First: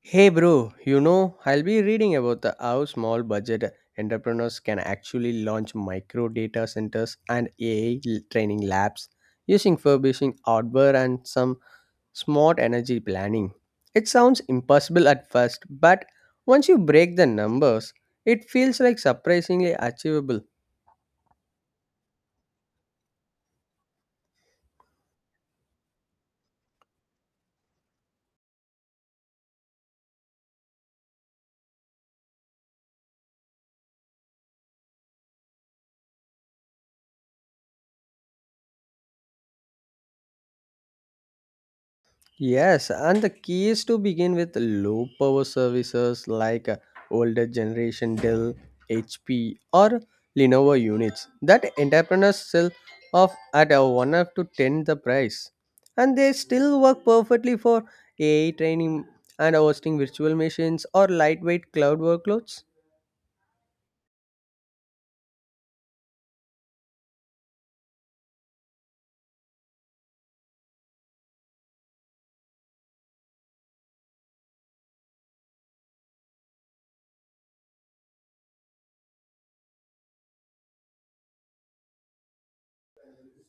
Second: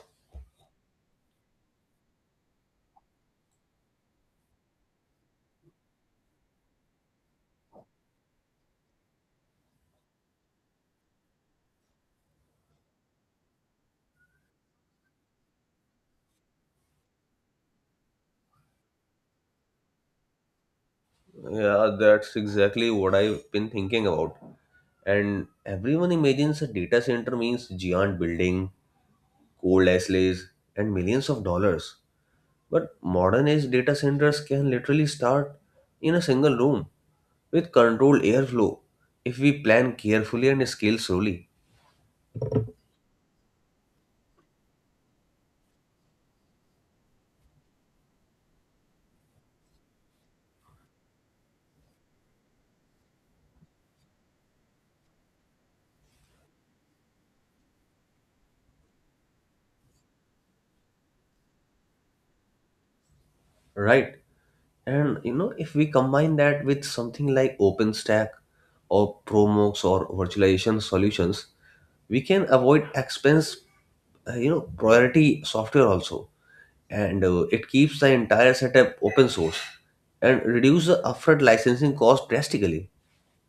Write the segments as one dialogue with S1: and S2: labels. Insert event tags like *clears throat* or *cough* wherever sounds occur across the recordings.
S1: Hey bro, I'll be reading about how small budget entrepreneurs can actually launch micro data centers and AI training labs using furbishing hardware and some smart energy planning. It sounds impossible at first, but once you break the numbers, it feels like surprisingly achievable.
S2: Yeah, that's exactly what I've been thinking about. And everyone imagines a data center means giant building, cold Leslie's, and millions of dollars. But modern age data centers can literally start in a single room with controlled airflow if we plan carefully and scale slowly.
S1: Yes, and the key is to begin with low power services like older generation Dell, HP, or Lenovo units that entrepreneurs sell off at a 1 up to 10 the price. And they still work perfectly for AI training and hosting virtual machines or lightweight cloud workloads.
S2: Right? And you know, if we combine that with something like OpenStack or Promox or virtualization solutions, we can avoid expense, priority software also, and it keeps the entire setup open source and reduce the upfront licensing cost drastically.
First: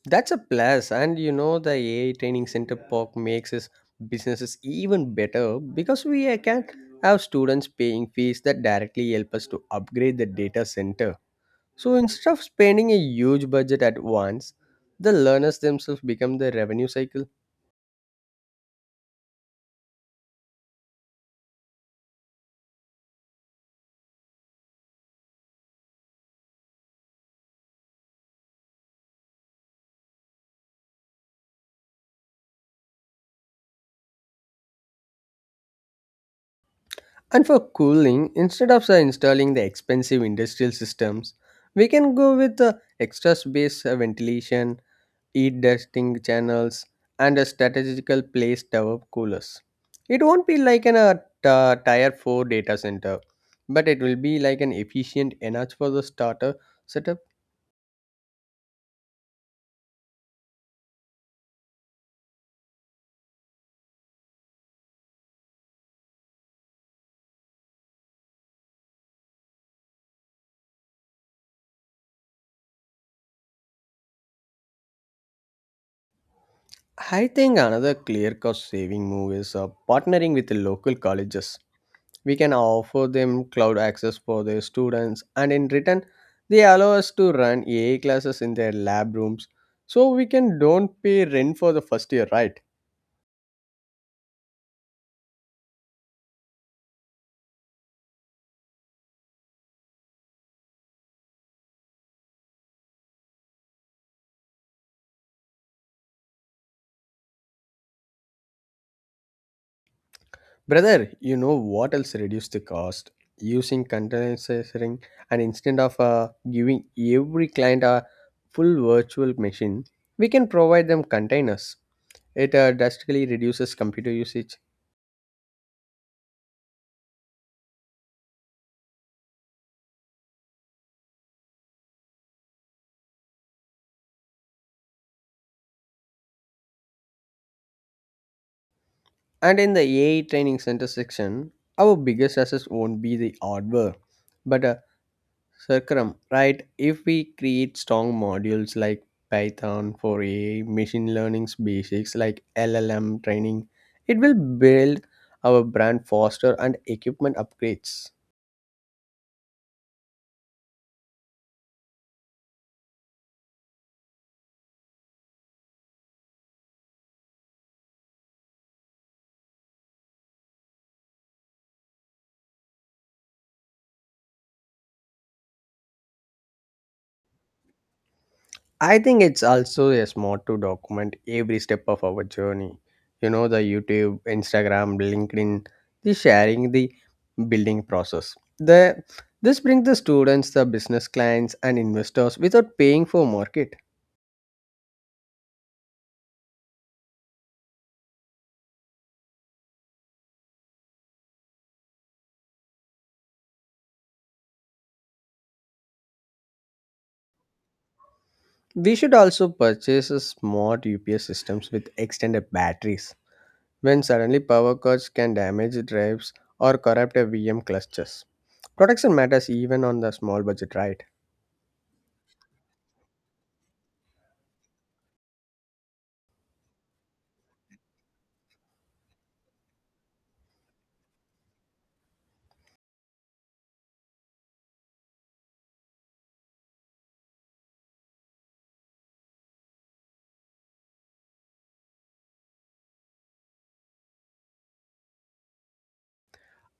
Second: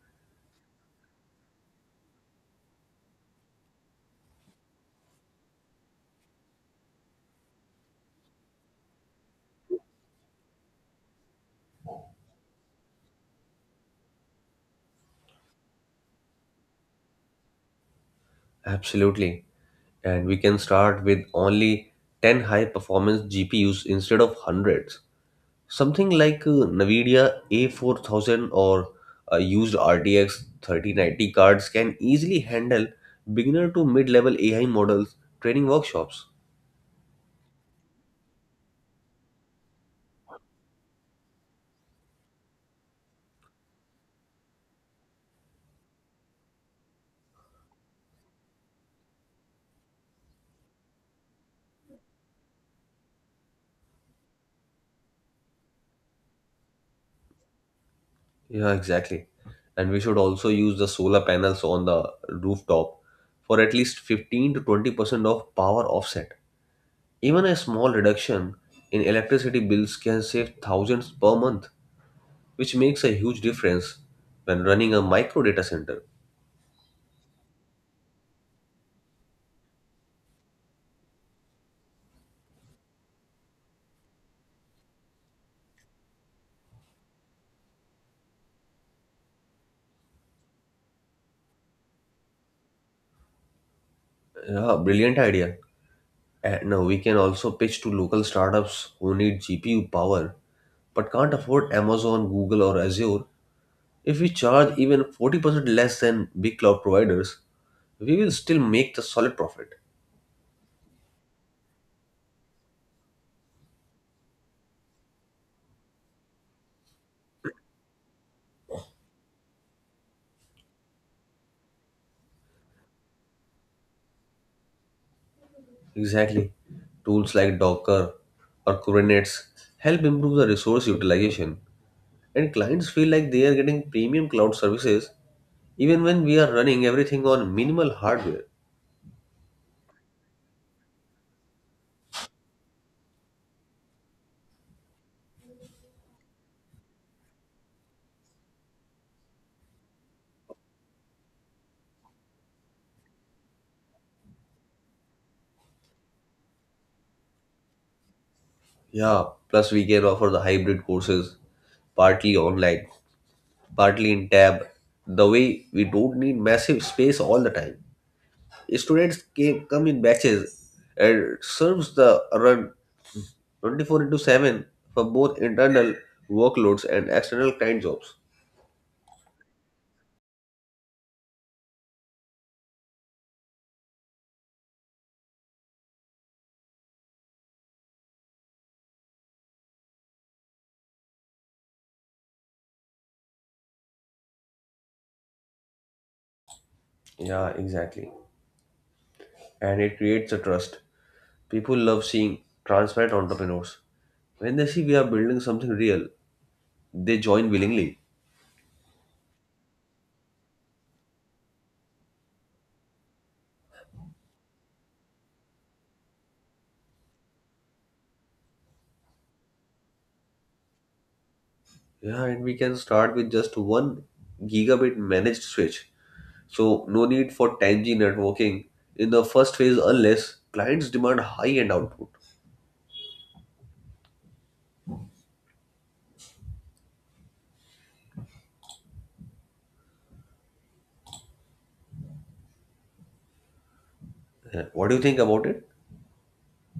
S1: That's a plus, and you know the AI training center POC makes his businesses even better because we can have students paying fees that directly help us to upgrade the data center. So instead of spending a huge budget at once, the learners themselves become the revenue cycle.
S2: Absolutely, and we can start with only 10 high performance GPUs instead of hundreds. Something like NVIDIA A4000 or used RTX 3090 cards can easily handle beginner to mid level AI models training workshops.
S1: And for cooling, instead of installing the expensive industrial systems, we can go with the extra space ventilation heat testing channels, and a strategical place tower coolers. It won't be like an tier 4 data center, but it will be like an efficient enough for the starter setup.
S2: Yeah, exactly. And we should also use the solar panels on the rooftop for at least 15 to 20% of power offset. Even a small reduction in electricity bills can save thousands per month, which makes a huge difference when running a micro data center.
S1: I think another clear cost saving move is partnering with the local colleges. We can offer them cloud access for their students, and in return, they allow us to run AI classes in their lab rooms so we can don't pay rent for the first year, right?
S2: Yeah, brilliant idea. And no, we can also pitch to local startups who need GPU power but can't afford Amazon, Google, or Azure. If we charge even 40% less than big cloud providers, we will still make the solid profit.
S1: Brother, you know what else reduce the cost? Using containerizing and instead of giving every client a full virtual machine, we can provide them containers. It drastically reduces computer usage.
S2: Exactly. Tools like Docker or Kubernetes help improve the resource utilization, and clients feel like they are getting premium cloud services even when we are running everything on minimal hardware.
S1: And in the AI training center section, our biggest assets won't be the hardware, but Circum, right? If we create strong modules like Python for AI, machine learning's basics like LLM training, it will build our brand faster and equipment upgrades.
S2: Yeah, plus we can offer the hybrid courses, partly online, partly in tab. The way we don't need massive space all the time. Come in batches and serves the run 24 into 7 for both internal workloads and external client jobs.
S1: I think it's also a smart to document every step of our journey. The YouTube, Instagram, LinkedIn, the sharing, the building process. The this brings the students, the business clients, and investors without paying for market.
S2: Yeah, exactly. And it creates a trust. People love seeing transparent entrepreneurs. When they see we are building something real, they join willingly.
S1: We should also purchase a smart UPS systems with extended batteries when suddenly power cuts can damage drives or corrupt a VM clusters. Protection matters even on the small budget, right?
S2: Yeah, and we can start with just one gigabit managed switch. So no need for 10G networking in the first phase unless clients demand high-end output. Yeah, what do you think about it?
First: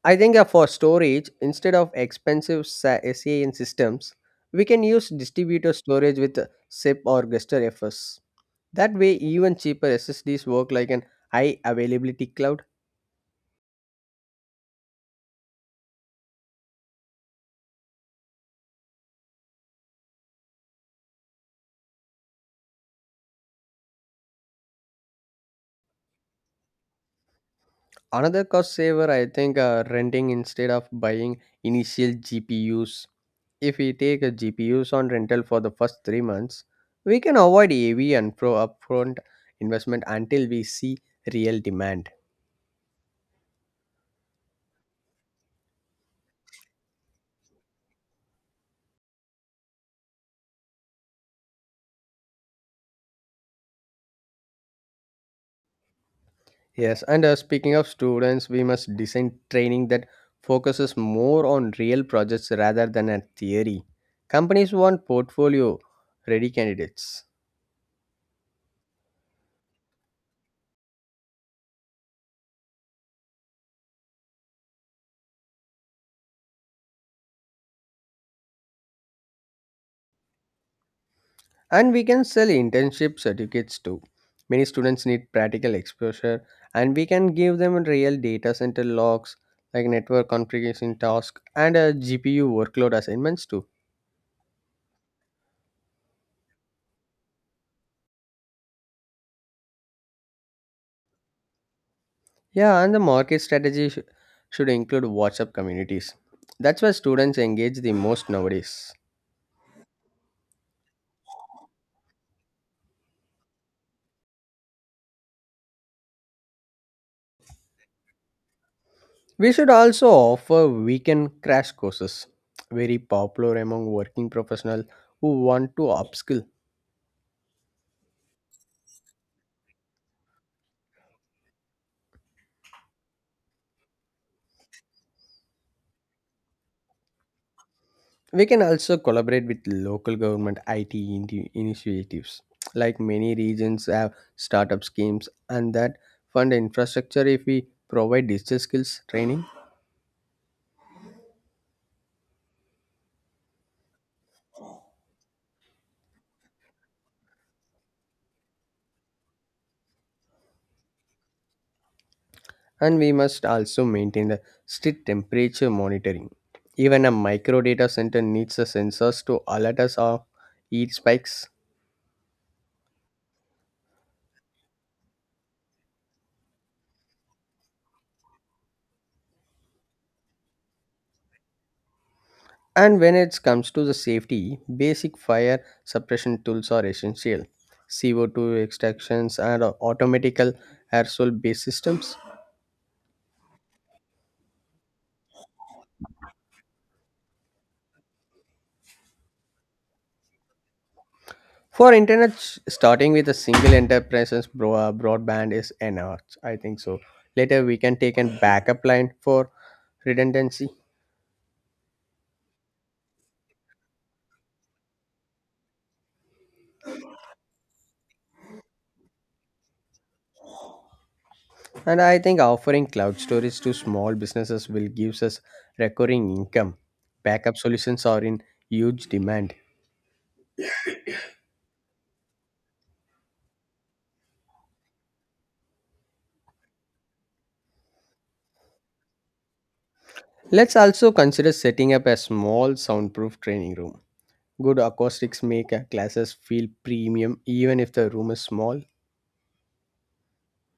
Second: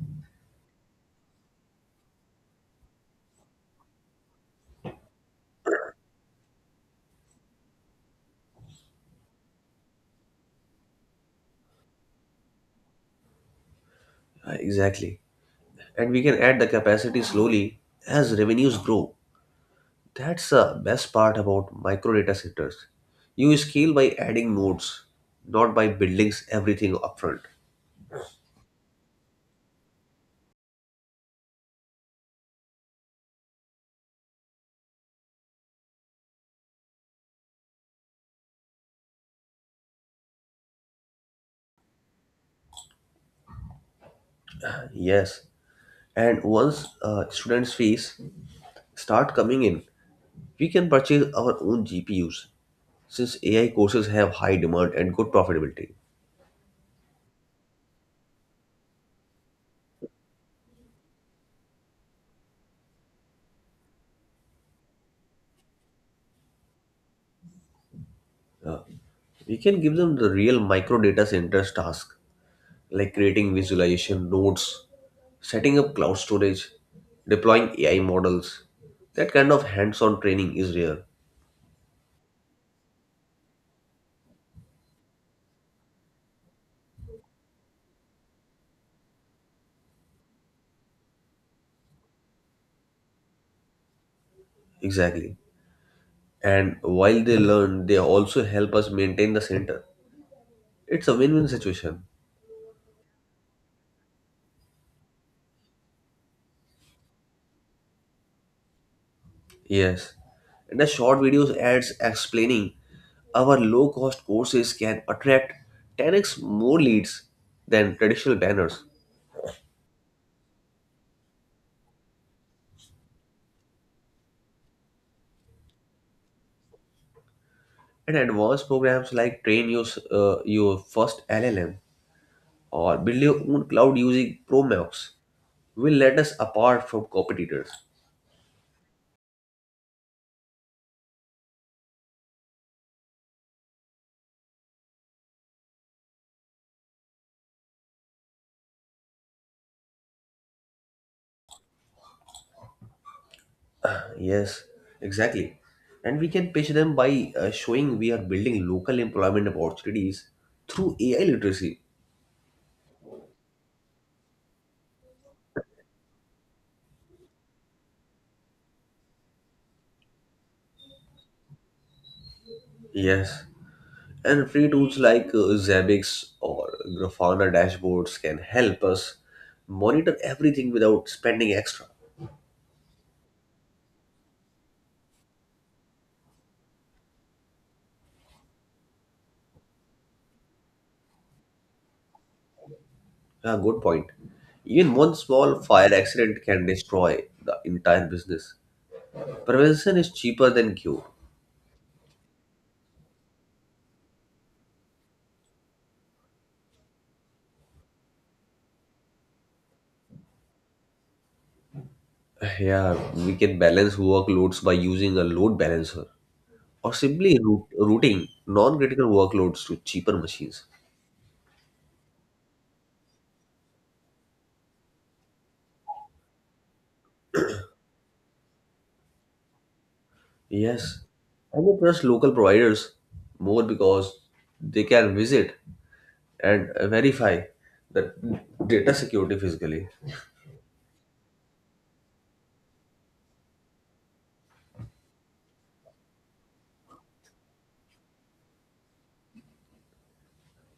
S1: I think for storage, instead of expensive SAN systems, we can use distributor storage with SIP or Guster FS. That way, even cheaper SSDs work like an high availability cloud.
S2: Yeah, exactly. And we can add the capacity slowly as revenues grow. That's the best part about micro data centers. You scale by adding nodes, not by building everything upfront.
S1: Another cost saver, I think, renting instead of buying initial GPUs. If we take a GPUs on rental for the first 3 months, we can avoid AV and pro upfront investment until we see real demand.
S2: Yes. And once students' fees start coming in, we can purchase our own GPUs since AI courses have high demand and good profitability.
S1: Yes, and speaking of students, we must design training that focuses more on real projects rather than a theory. Companies want portfolio ready candidates.
S2: We can give them the real micro data centers task, like creating visualization nodes, setting up cloud storage, deploying AI models. That kind of hands on training is rare.
S1: And we can sell internship certificates too. Many students need practical exposure, and we can give them real data center logs like network configuration tasks and a GPU workload assignments too.
S2: Exactly. And while they learn, they also help us maintain the center. It's a win win situation.
S1: Yeah, and the market strategy should include WhatsApp communities. That's where students engage the most nowadays.
S2: Yes. And the short videos ads explaining our low cost courses can attract 10x more leads than traditional banners.
S1: We should also offer weekend crash courses, very popular among working professionals who want to upskill.
S2: And advanced programs like train your first LLM or build your own cloud using Promox will let us apart from competitors.
S1: We can also collaborate with local government IT initiatives. Like many regions have startup schemes and that fund infrastructure if we provide digital skills training.
S2: Yes, exactly. And we can pitch them by showing we are building local employment opportunities through AI literacy.
S1: And we must also maintain the strict temperature monitoring. Even a micro data center needs the sensors to alert us of heat spikes.
S2: Yes. And free tools like Zabbix or Grafana dashboards can help us monitor everything without spending extra.
S1: And when it comes to the safety, basic fire suppression tools are essential. CO2 extractions and automatical aerosol based systems.
S2: Yeah, good point. Even one small fire accident can destroy the entire business. Prevention is cheaper than cure.
S1: For internet, starting with a single enterprise's broadband is enough. I think so. Later, we can take a backup line for redundancy.
S2: *sighs* Yeah, we can balance workloads by using a load balancer or simply routing non critical workloads to cheaper machines.
S1: And I think offering cloud storage to small businesses will give us recurring income. Backup solutions are in huge demand.
S2: Yes, I would trust local providers more because they can visit and verify the data security physically.
S1: Let's also consider setting up a small soundproof training room. Good acoustics make classes feel premium even if the room is small.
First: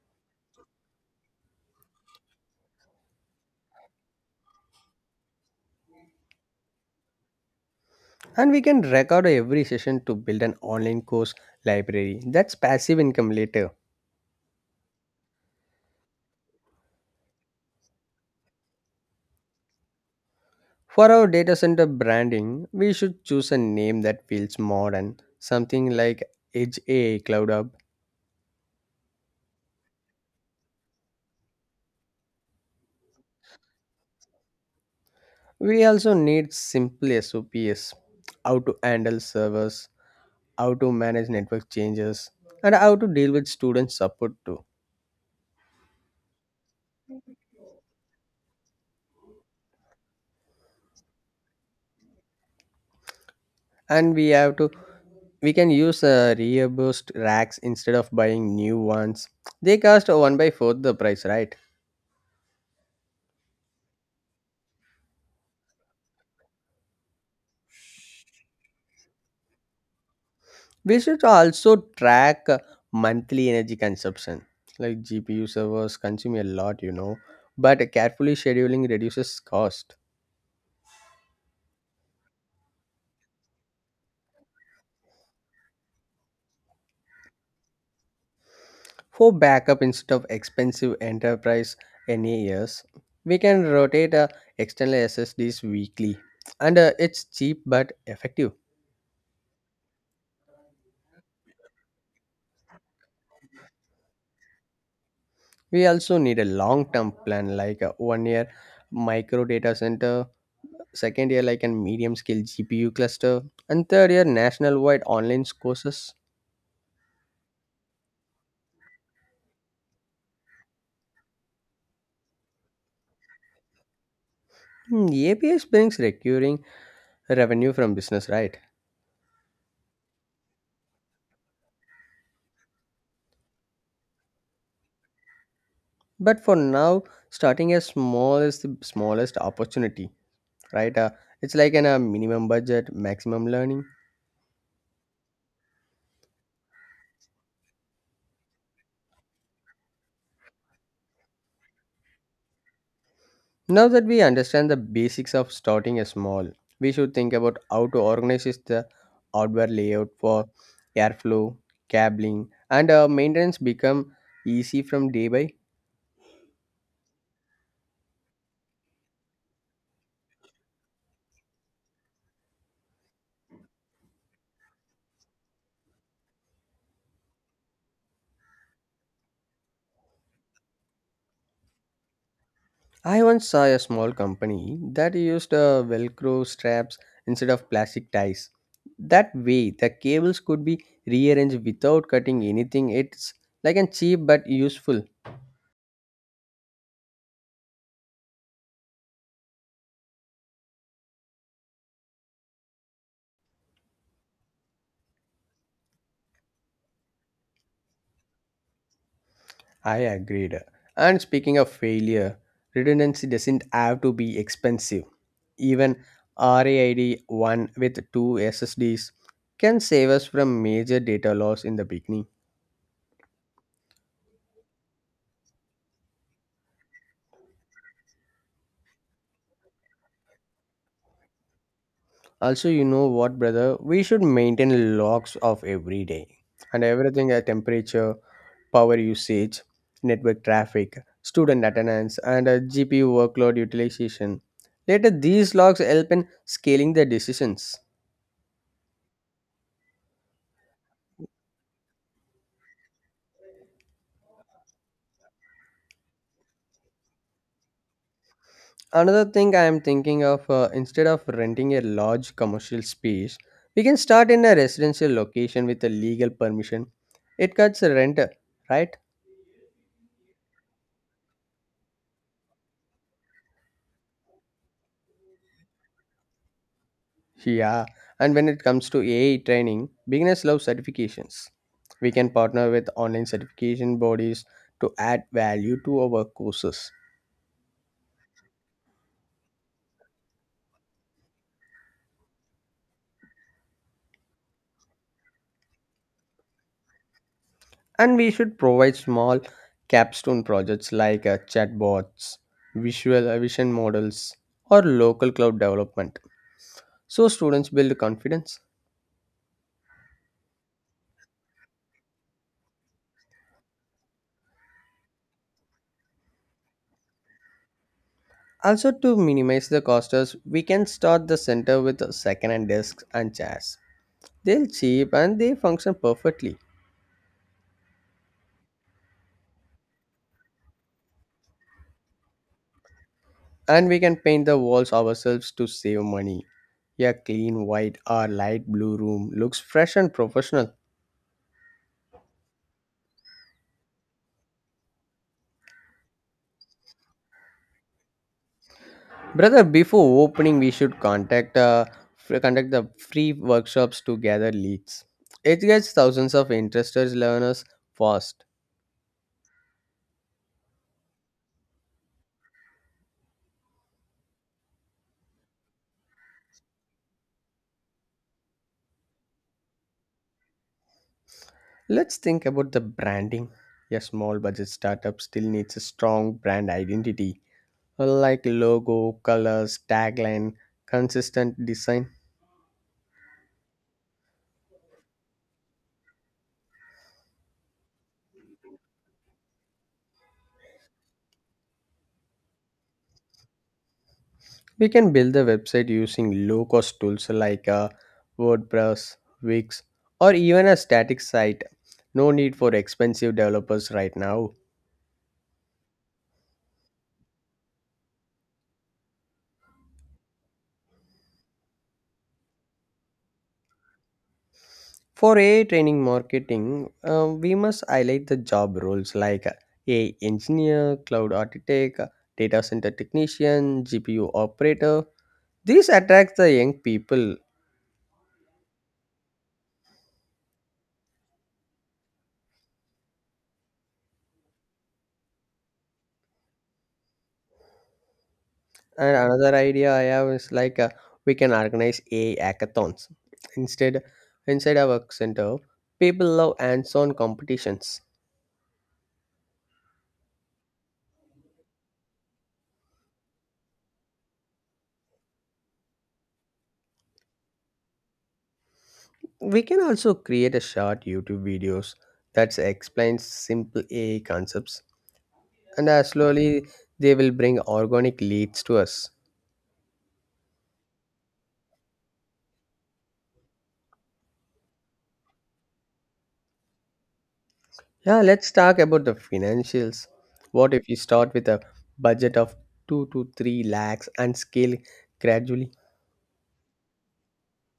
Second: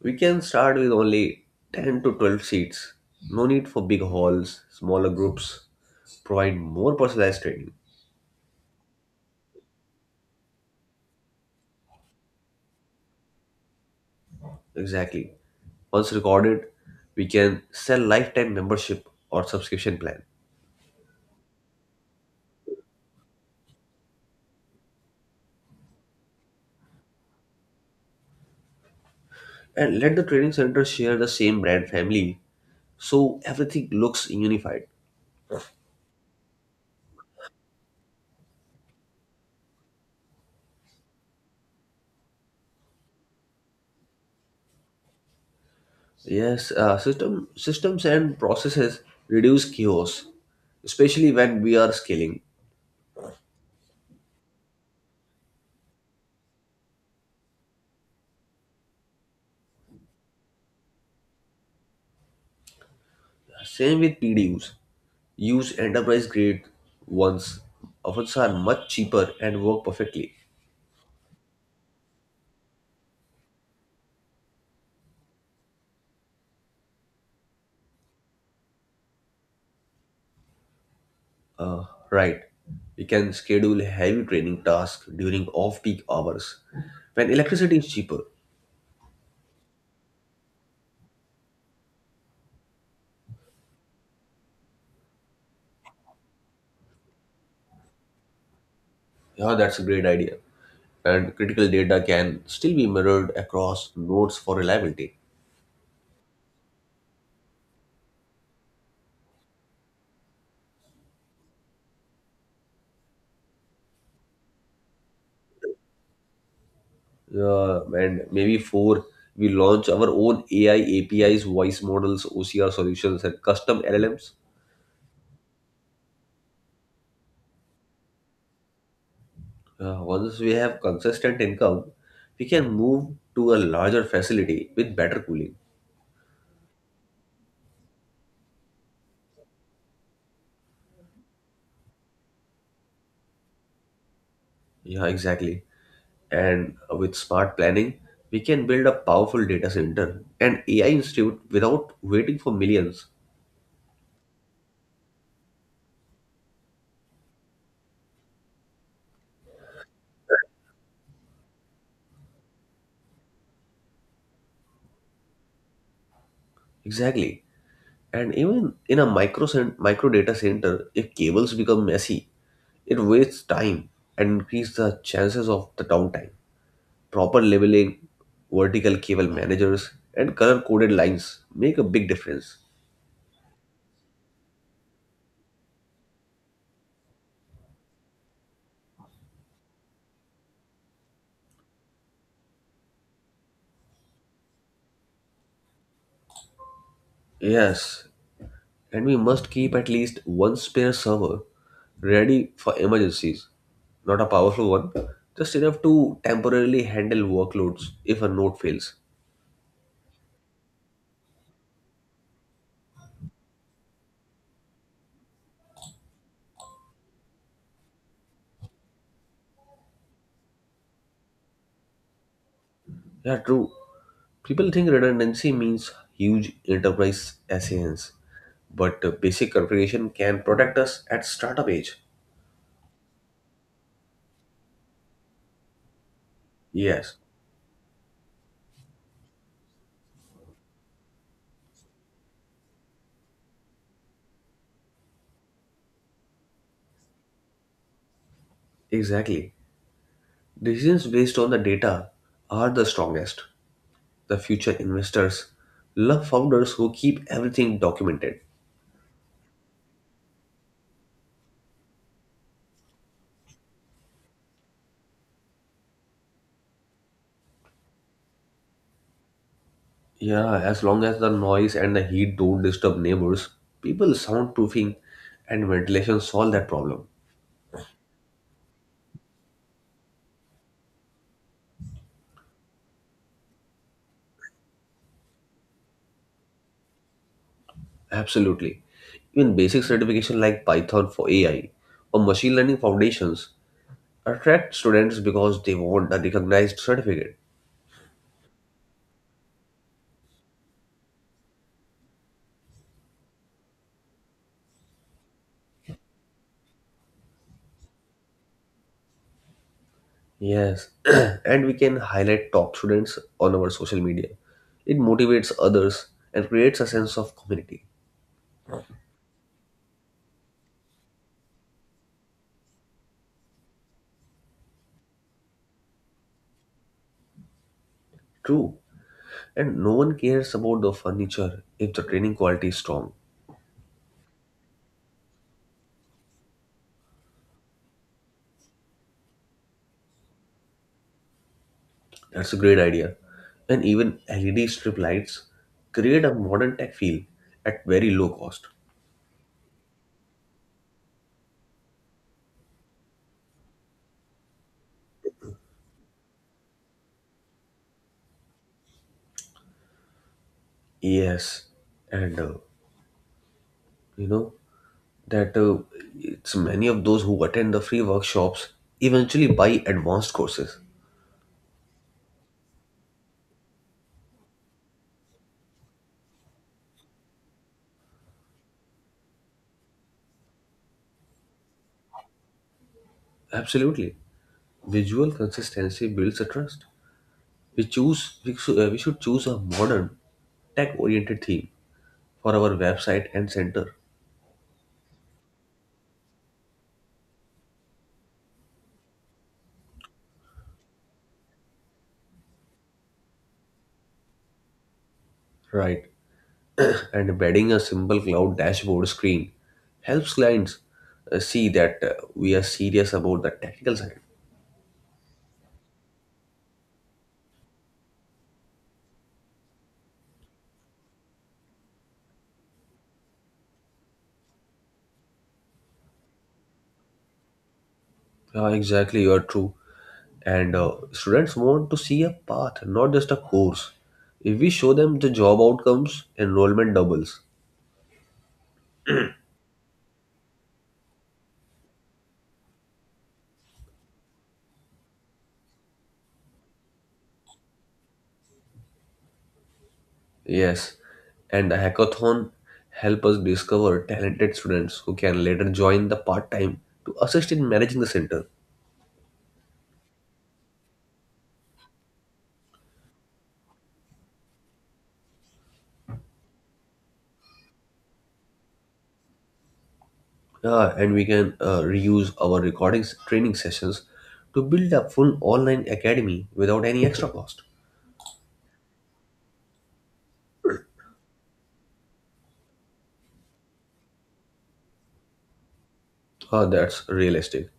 S2: We can start with only 10 to 12 seats. No need for big halls, smaller groups provide more personalized training.
S1: And we can record every session to build an online course library. That's passive income later.
S2: Exactly. Once recorded, we can sell lifetime membership or subscription plan.
S1: For our data center branding, we should choose a name that feels modern, something like Edge AI Cloud Hub.
S2: And let the training center share the same brand family so everything looks unified.
S1: We also need simple SOPs how to handle servers, how to manage network changes, and how to deal with student support too.
S2: Yes, systems and processes reduce chaos, especially when we are scaling.
S1: And we have to we can use reused racks instead of buying new ones. They cost one by fourth the price, right?
S2: Same with PDUs. Use enterprise grade ones. Often are much cheaper and work perfectly.
S1: We should also track monthly energy consumption. Like GPU servers consume a lot, but carefully scheduling reduces cost.
S2: Uh, right. We can schedule heavy training tasks during off-peak hours when electricity is cheaper.
S1: For backup instead of expensive enterprise NAS, we can rotate external SSDs weekly, and it's cheap but effective.
S2: Yeah, that's a great idea. And critical data can still be mirrored across nodes for reliability.
S1: We also need a long-term plan, like a one-year micro data center, second year like a medium-scale GPU cluster, and third year national-wide online courses.
S2: Yeah, and maybe four, we launch our own AI APIs, voice models, OCR solutions, and custom LLMs.
S1: APS brings recurring revenue from business, right?
S2: Once we have consistent income, we can move to a larger facility with better cooling.
S1: But for now, starting as small is the smallest opportunity, right? It's like an a minimum budget, maximum learning.
S2: Yeah, exactly. And with smart planning, we can build a powerful data center and AI institute without waiting for millions.
S1: Now that we understand the basics of starting a small, we should think about how to organize is the hardware layout for airflow, cabling, and maintenance become easy from day by.
S2: Exactly. And even in a micro data center, if cables become messy, it wastes time and increases the chances of the downtime. Proper labeling, vertical cable managers, and color coded lines make a big difference.
S1: I once saw a small company that used Velcro straps instead of plastic ties. That way, the cables could be rearranged without cutting anything. It's like a cheap but useful.
S2: Yes, and we must keep at least one spare server ready for emergencies. Not a powerful one, just enough to temporarily handle workloads if a node fails.
S1: I agreed. And speaking of failure, redundancy doesn't have to be expensive. Even RAID 1 with two SSDs can save us from major data loss in the beginning.
S2: Yeah, true. People think redundancy means huge enterprise assailants, but basic configuration can protect us at startup age.
S1: Also, you know what, brother? We should maintain logs of every day and
S2: Yes,
S1: everything at temperature, power usage, network traffic, student attendance, and GPU workload utilization. Later, these logs help in scaling the decisions.
S2: exactly. Decisions based on the data are the strongest. The future investors love founders who keep everything documented.
S1: Another thing I am thinking of instead of renting a large commercial space, we can start in a residential location with a legal permission. It cuts rent, right?
S2: Yeah, as long as the noise and the heat don't disturb neighbors, people soundproofing and ventilation solve that problem.
S1: Yeah, and when it comes to AI training, beginners love certifications. We can partner with online certification bodies to add value to our courses.
S2: Absolutely. Even basic certification like Python for AI or machine learning foundations attract students because they want a recognized certificate.
S1: And we should provide small capstone projects like chatbots, visual vision models, or local cloud development. So students build confidence.
S2: Yes, *clears throat* and we can highlight top students on our social media. It motivates others and creates a sense of community.
S1: Also, to minimize the costs, we can start the center with second-hand desks and chairs. They're cheap and they function perfectly.
S2: True, and no one cares about the furniture if the training quality is strong.
S1: And we can paint the walls ourselves to save money. A clean white or light blue room looks fresh and professional.
S2: That's a great idea. And even LED strip lights create a modern tech feel at very low cost.
S1: Brother, before opening, we should conduct the free workshops to gather leads. It gets thousands of interested learners fast.
S2: Yes, and you know that it's many of those who attend the free workshops eventually buy advanced courses.
S1: Let's think about the branding. A small budget startup still needs a strong brand identity, like logo, colors, tagline, consistent design.
S2: Absolutely, visual consistency builds a trust. We should choose a modern tech-oriented theme for our website and center.
S1: We can build the website using low cost tools like WordPress, Wix, or even a static site. No need for expensive developers right now.
S2: Right, and embedding a simple cloud dashboard screen helps clients see that we are serious about the technical side.
S1: For AI training marketing, we must highlight the job roles like AI engineer, cloud architect, data center technician, GPU operator. These attract the young people.
S2: Yeah, exactly, you are true. And students want to see a path, not just a course. If we show them the job outcomes, enrollment doubles.
S1: And another idea I have is like we can organize a hackathons instead inside our work center. People love hands-on competitions.
S2: Yes, and the hackathon help us discover talented students who can later join the part time to assist in managing the center.
S1: We can also create a short YouTube videos that explains simple AI concepts, and slowly they will bring organic leads to us.
S2: And we can reuse our recordings training sessions to build a full online academy without any extra cost.
S1: Yeah, let's talk about the financials. What if you start with a budget of 2 to 3 lakhs and scale gradually?
S2: That's realistic.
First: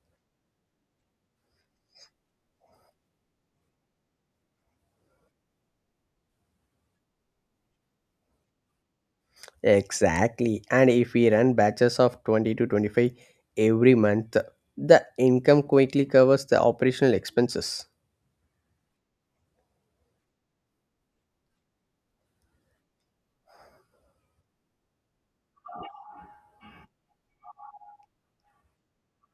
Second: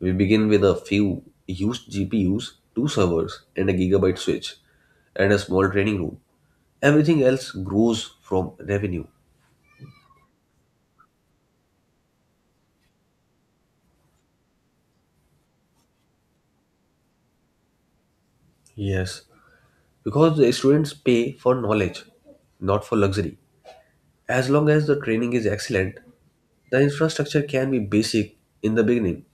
S2: We begin with a few used GPUs, two servers, and a gigabyte switch, and a small training room. Everything else grows from revenue.
S1: Exactly. And if we run batches of 20 to 25 every month, the income quickly covers the operational expenses.
S2: Yes, because the students pay for knowledge, not for luxury. As long as the training is excellent, the infrastructure can be basic in the beginning.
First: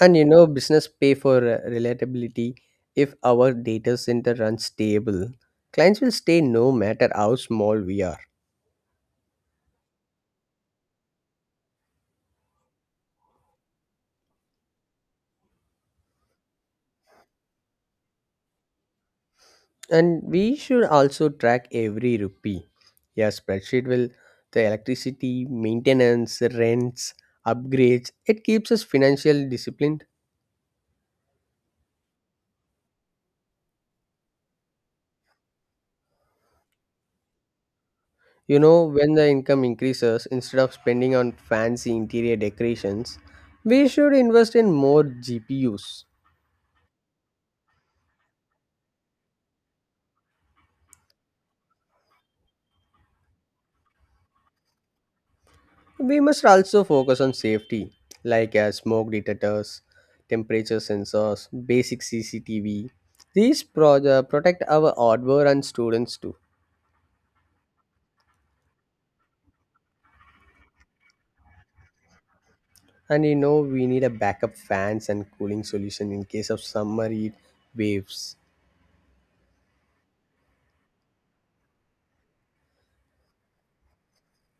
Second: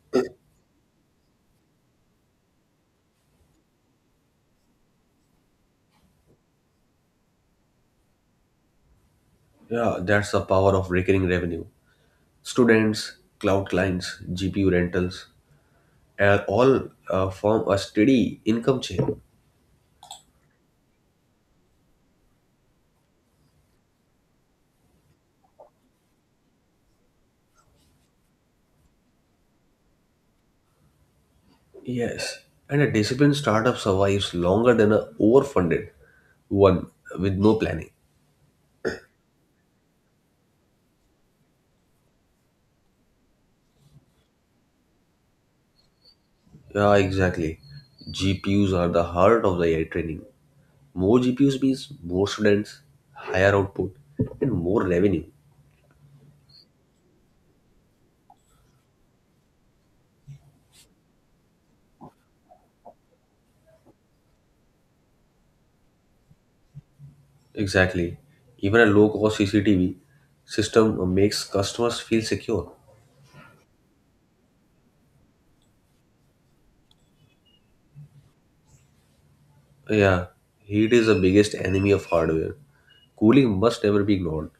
S1: And business pay for relatability. If our data center runs stable, clients will stay no matter how small we are.
S2: Yeah, that's the power of recurring revenue. Students, cloud clients, GPU rentals, all form a steady income chain.
S1: And we should also track every rupee. Yeah, spreadsheet will the electricity, maintenance, rents, upgrades. It keeps us financial disciplined.
S2: Yes, and a disciplined startup survives longer than a overfunded one with no planning.
S1: When the income increases, instead of spending on fancy interior decorations, we should invest in more GPUs.
S2: Yeah, exactly. GPUs are the heart of the AI training. More GPUs means more students, higher output, and more revenue.
S1: We must also focus on safety, like smoke detectors, temperature sensors, basic CCTV. These protect our hardware and students too.
S2: Exactly. Even a low cost CCTV system makes customers feel secure.
S1: And we need a backup fans and cooling solution in case of summer heat waves.
S2: Yeah, heat is the biggest enemy of hardware. Cooling must never be ignored.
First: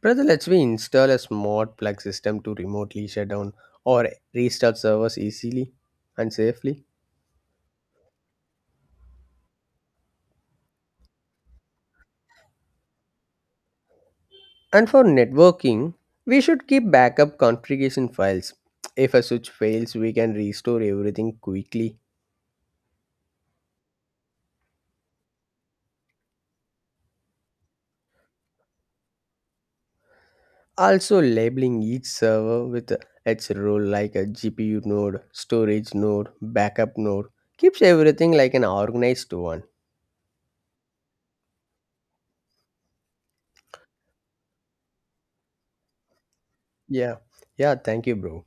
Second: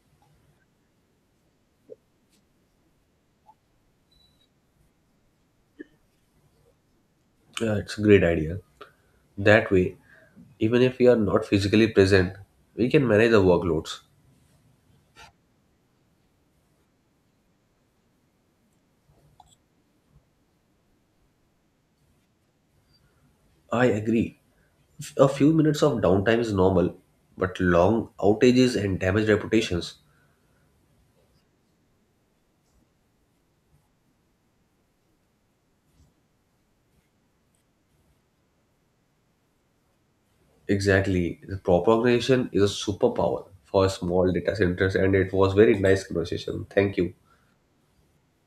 S1: Brother, let's we install a smart plug system to remotely shut down or restart servers easily and safely.
S2: Yeah, it's a great idea. That way, even if we are not physically present, we can manage the workloads.
S1: And for networking, we should keep backup configuration files. If a switch fails, we can restore everything quickly.
S2: I agree. A few minutes of downtime is normal, but long outages and damaged reputations.
S1: Also, labeling each server with its role like a GPU node, storage node, backup node keeps everything like an organized one.
S2: Exactly. The proper organization is a superpower for small data centers, and it was very nice conversation. Thank you.
S1: Yeah, yeah, thank you, bro.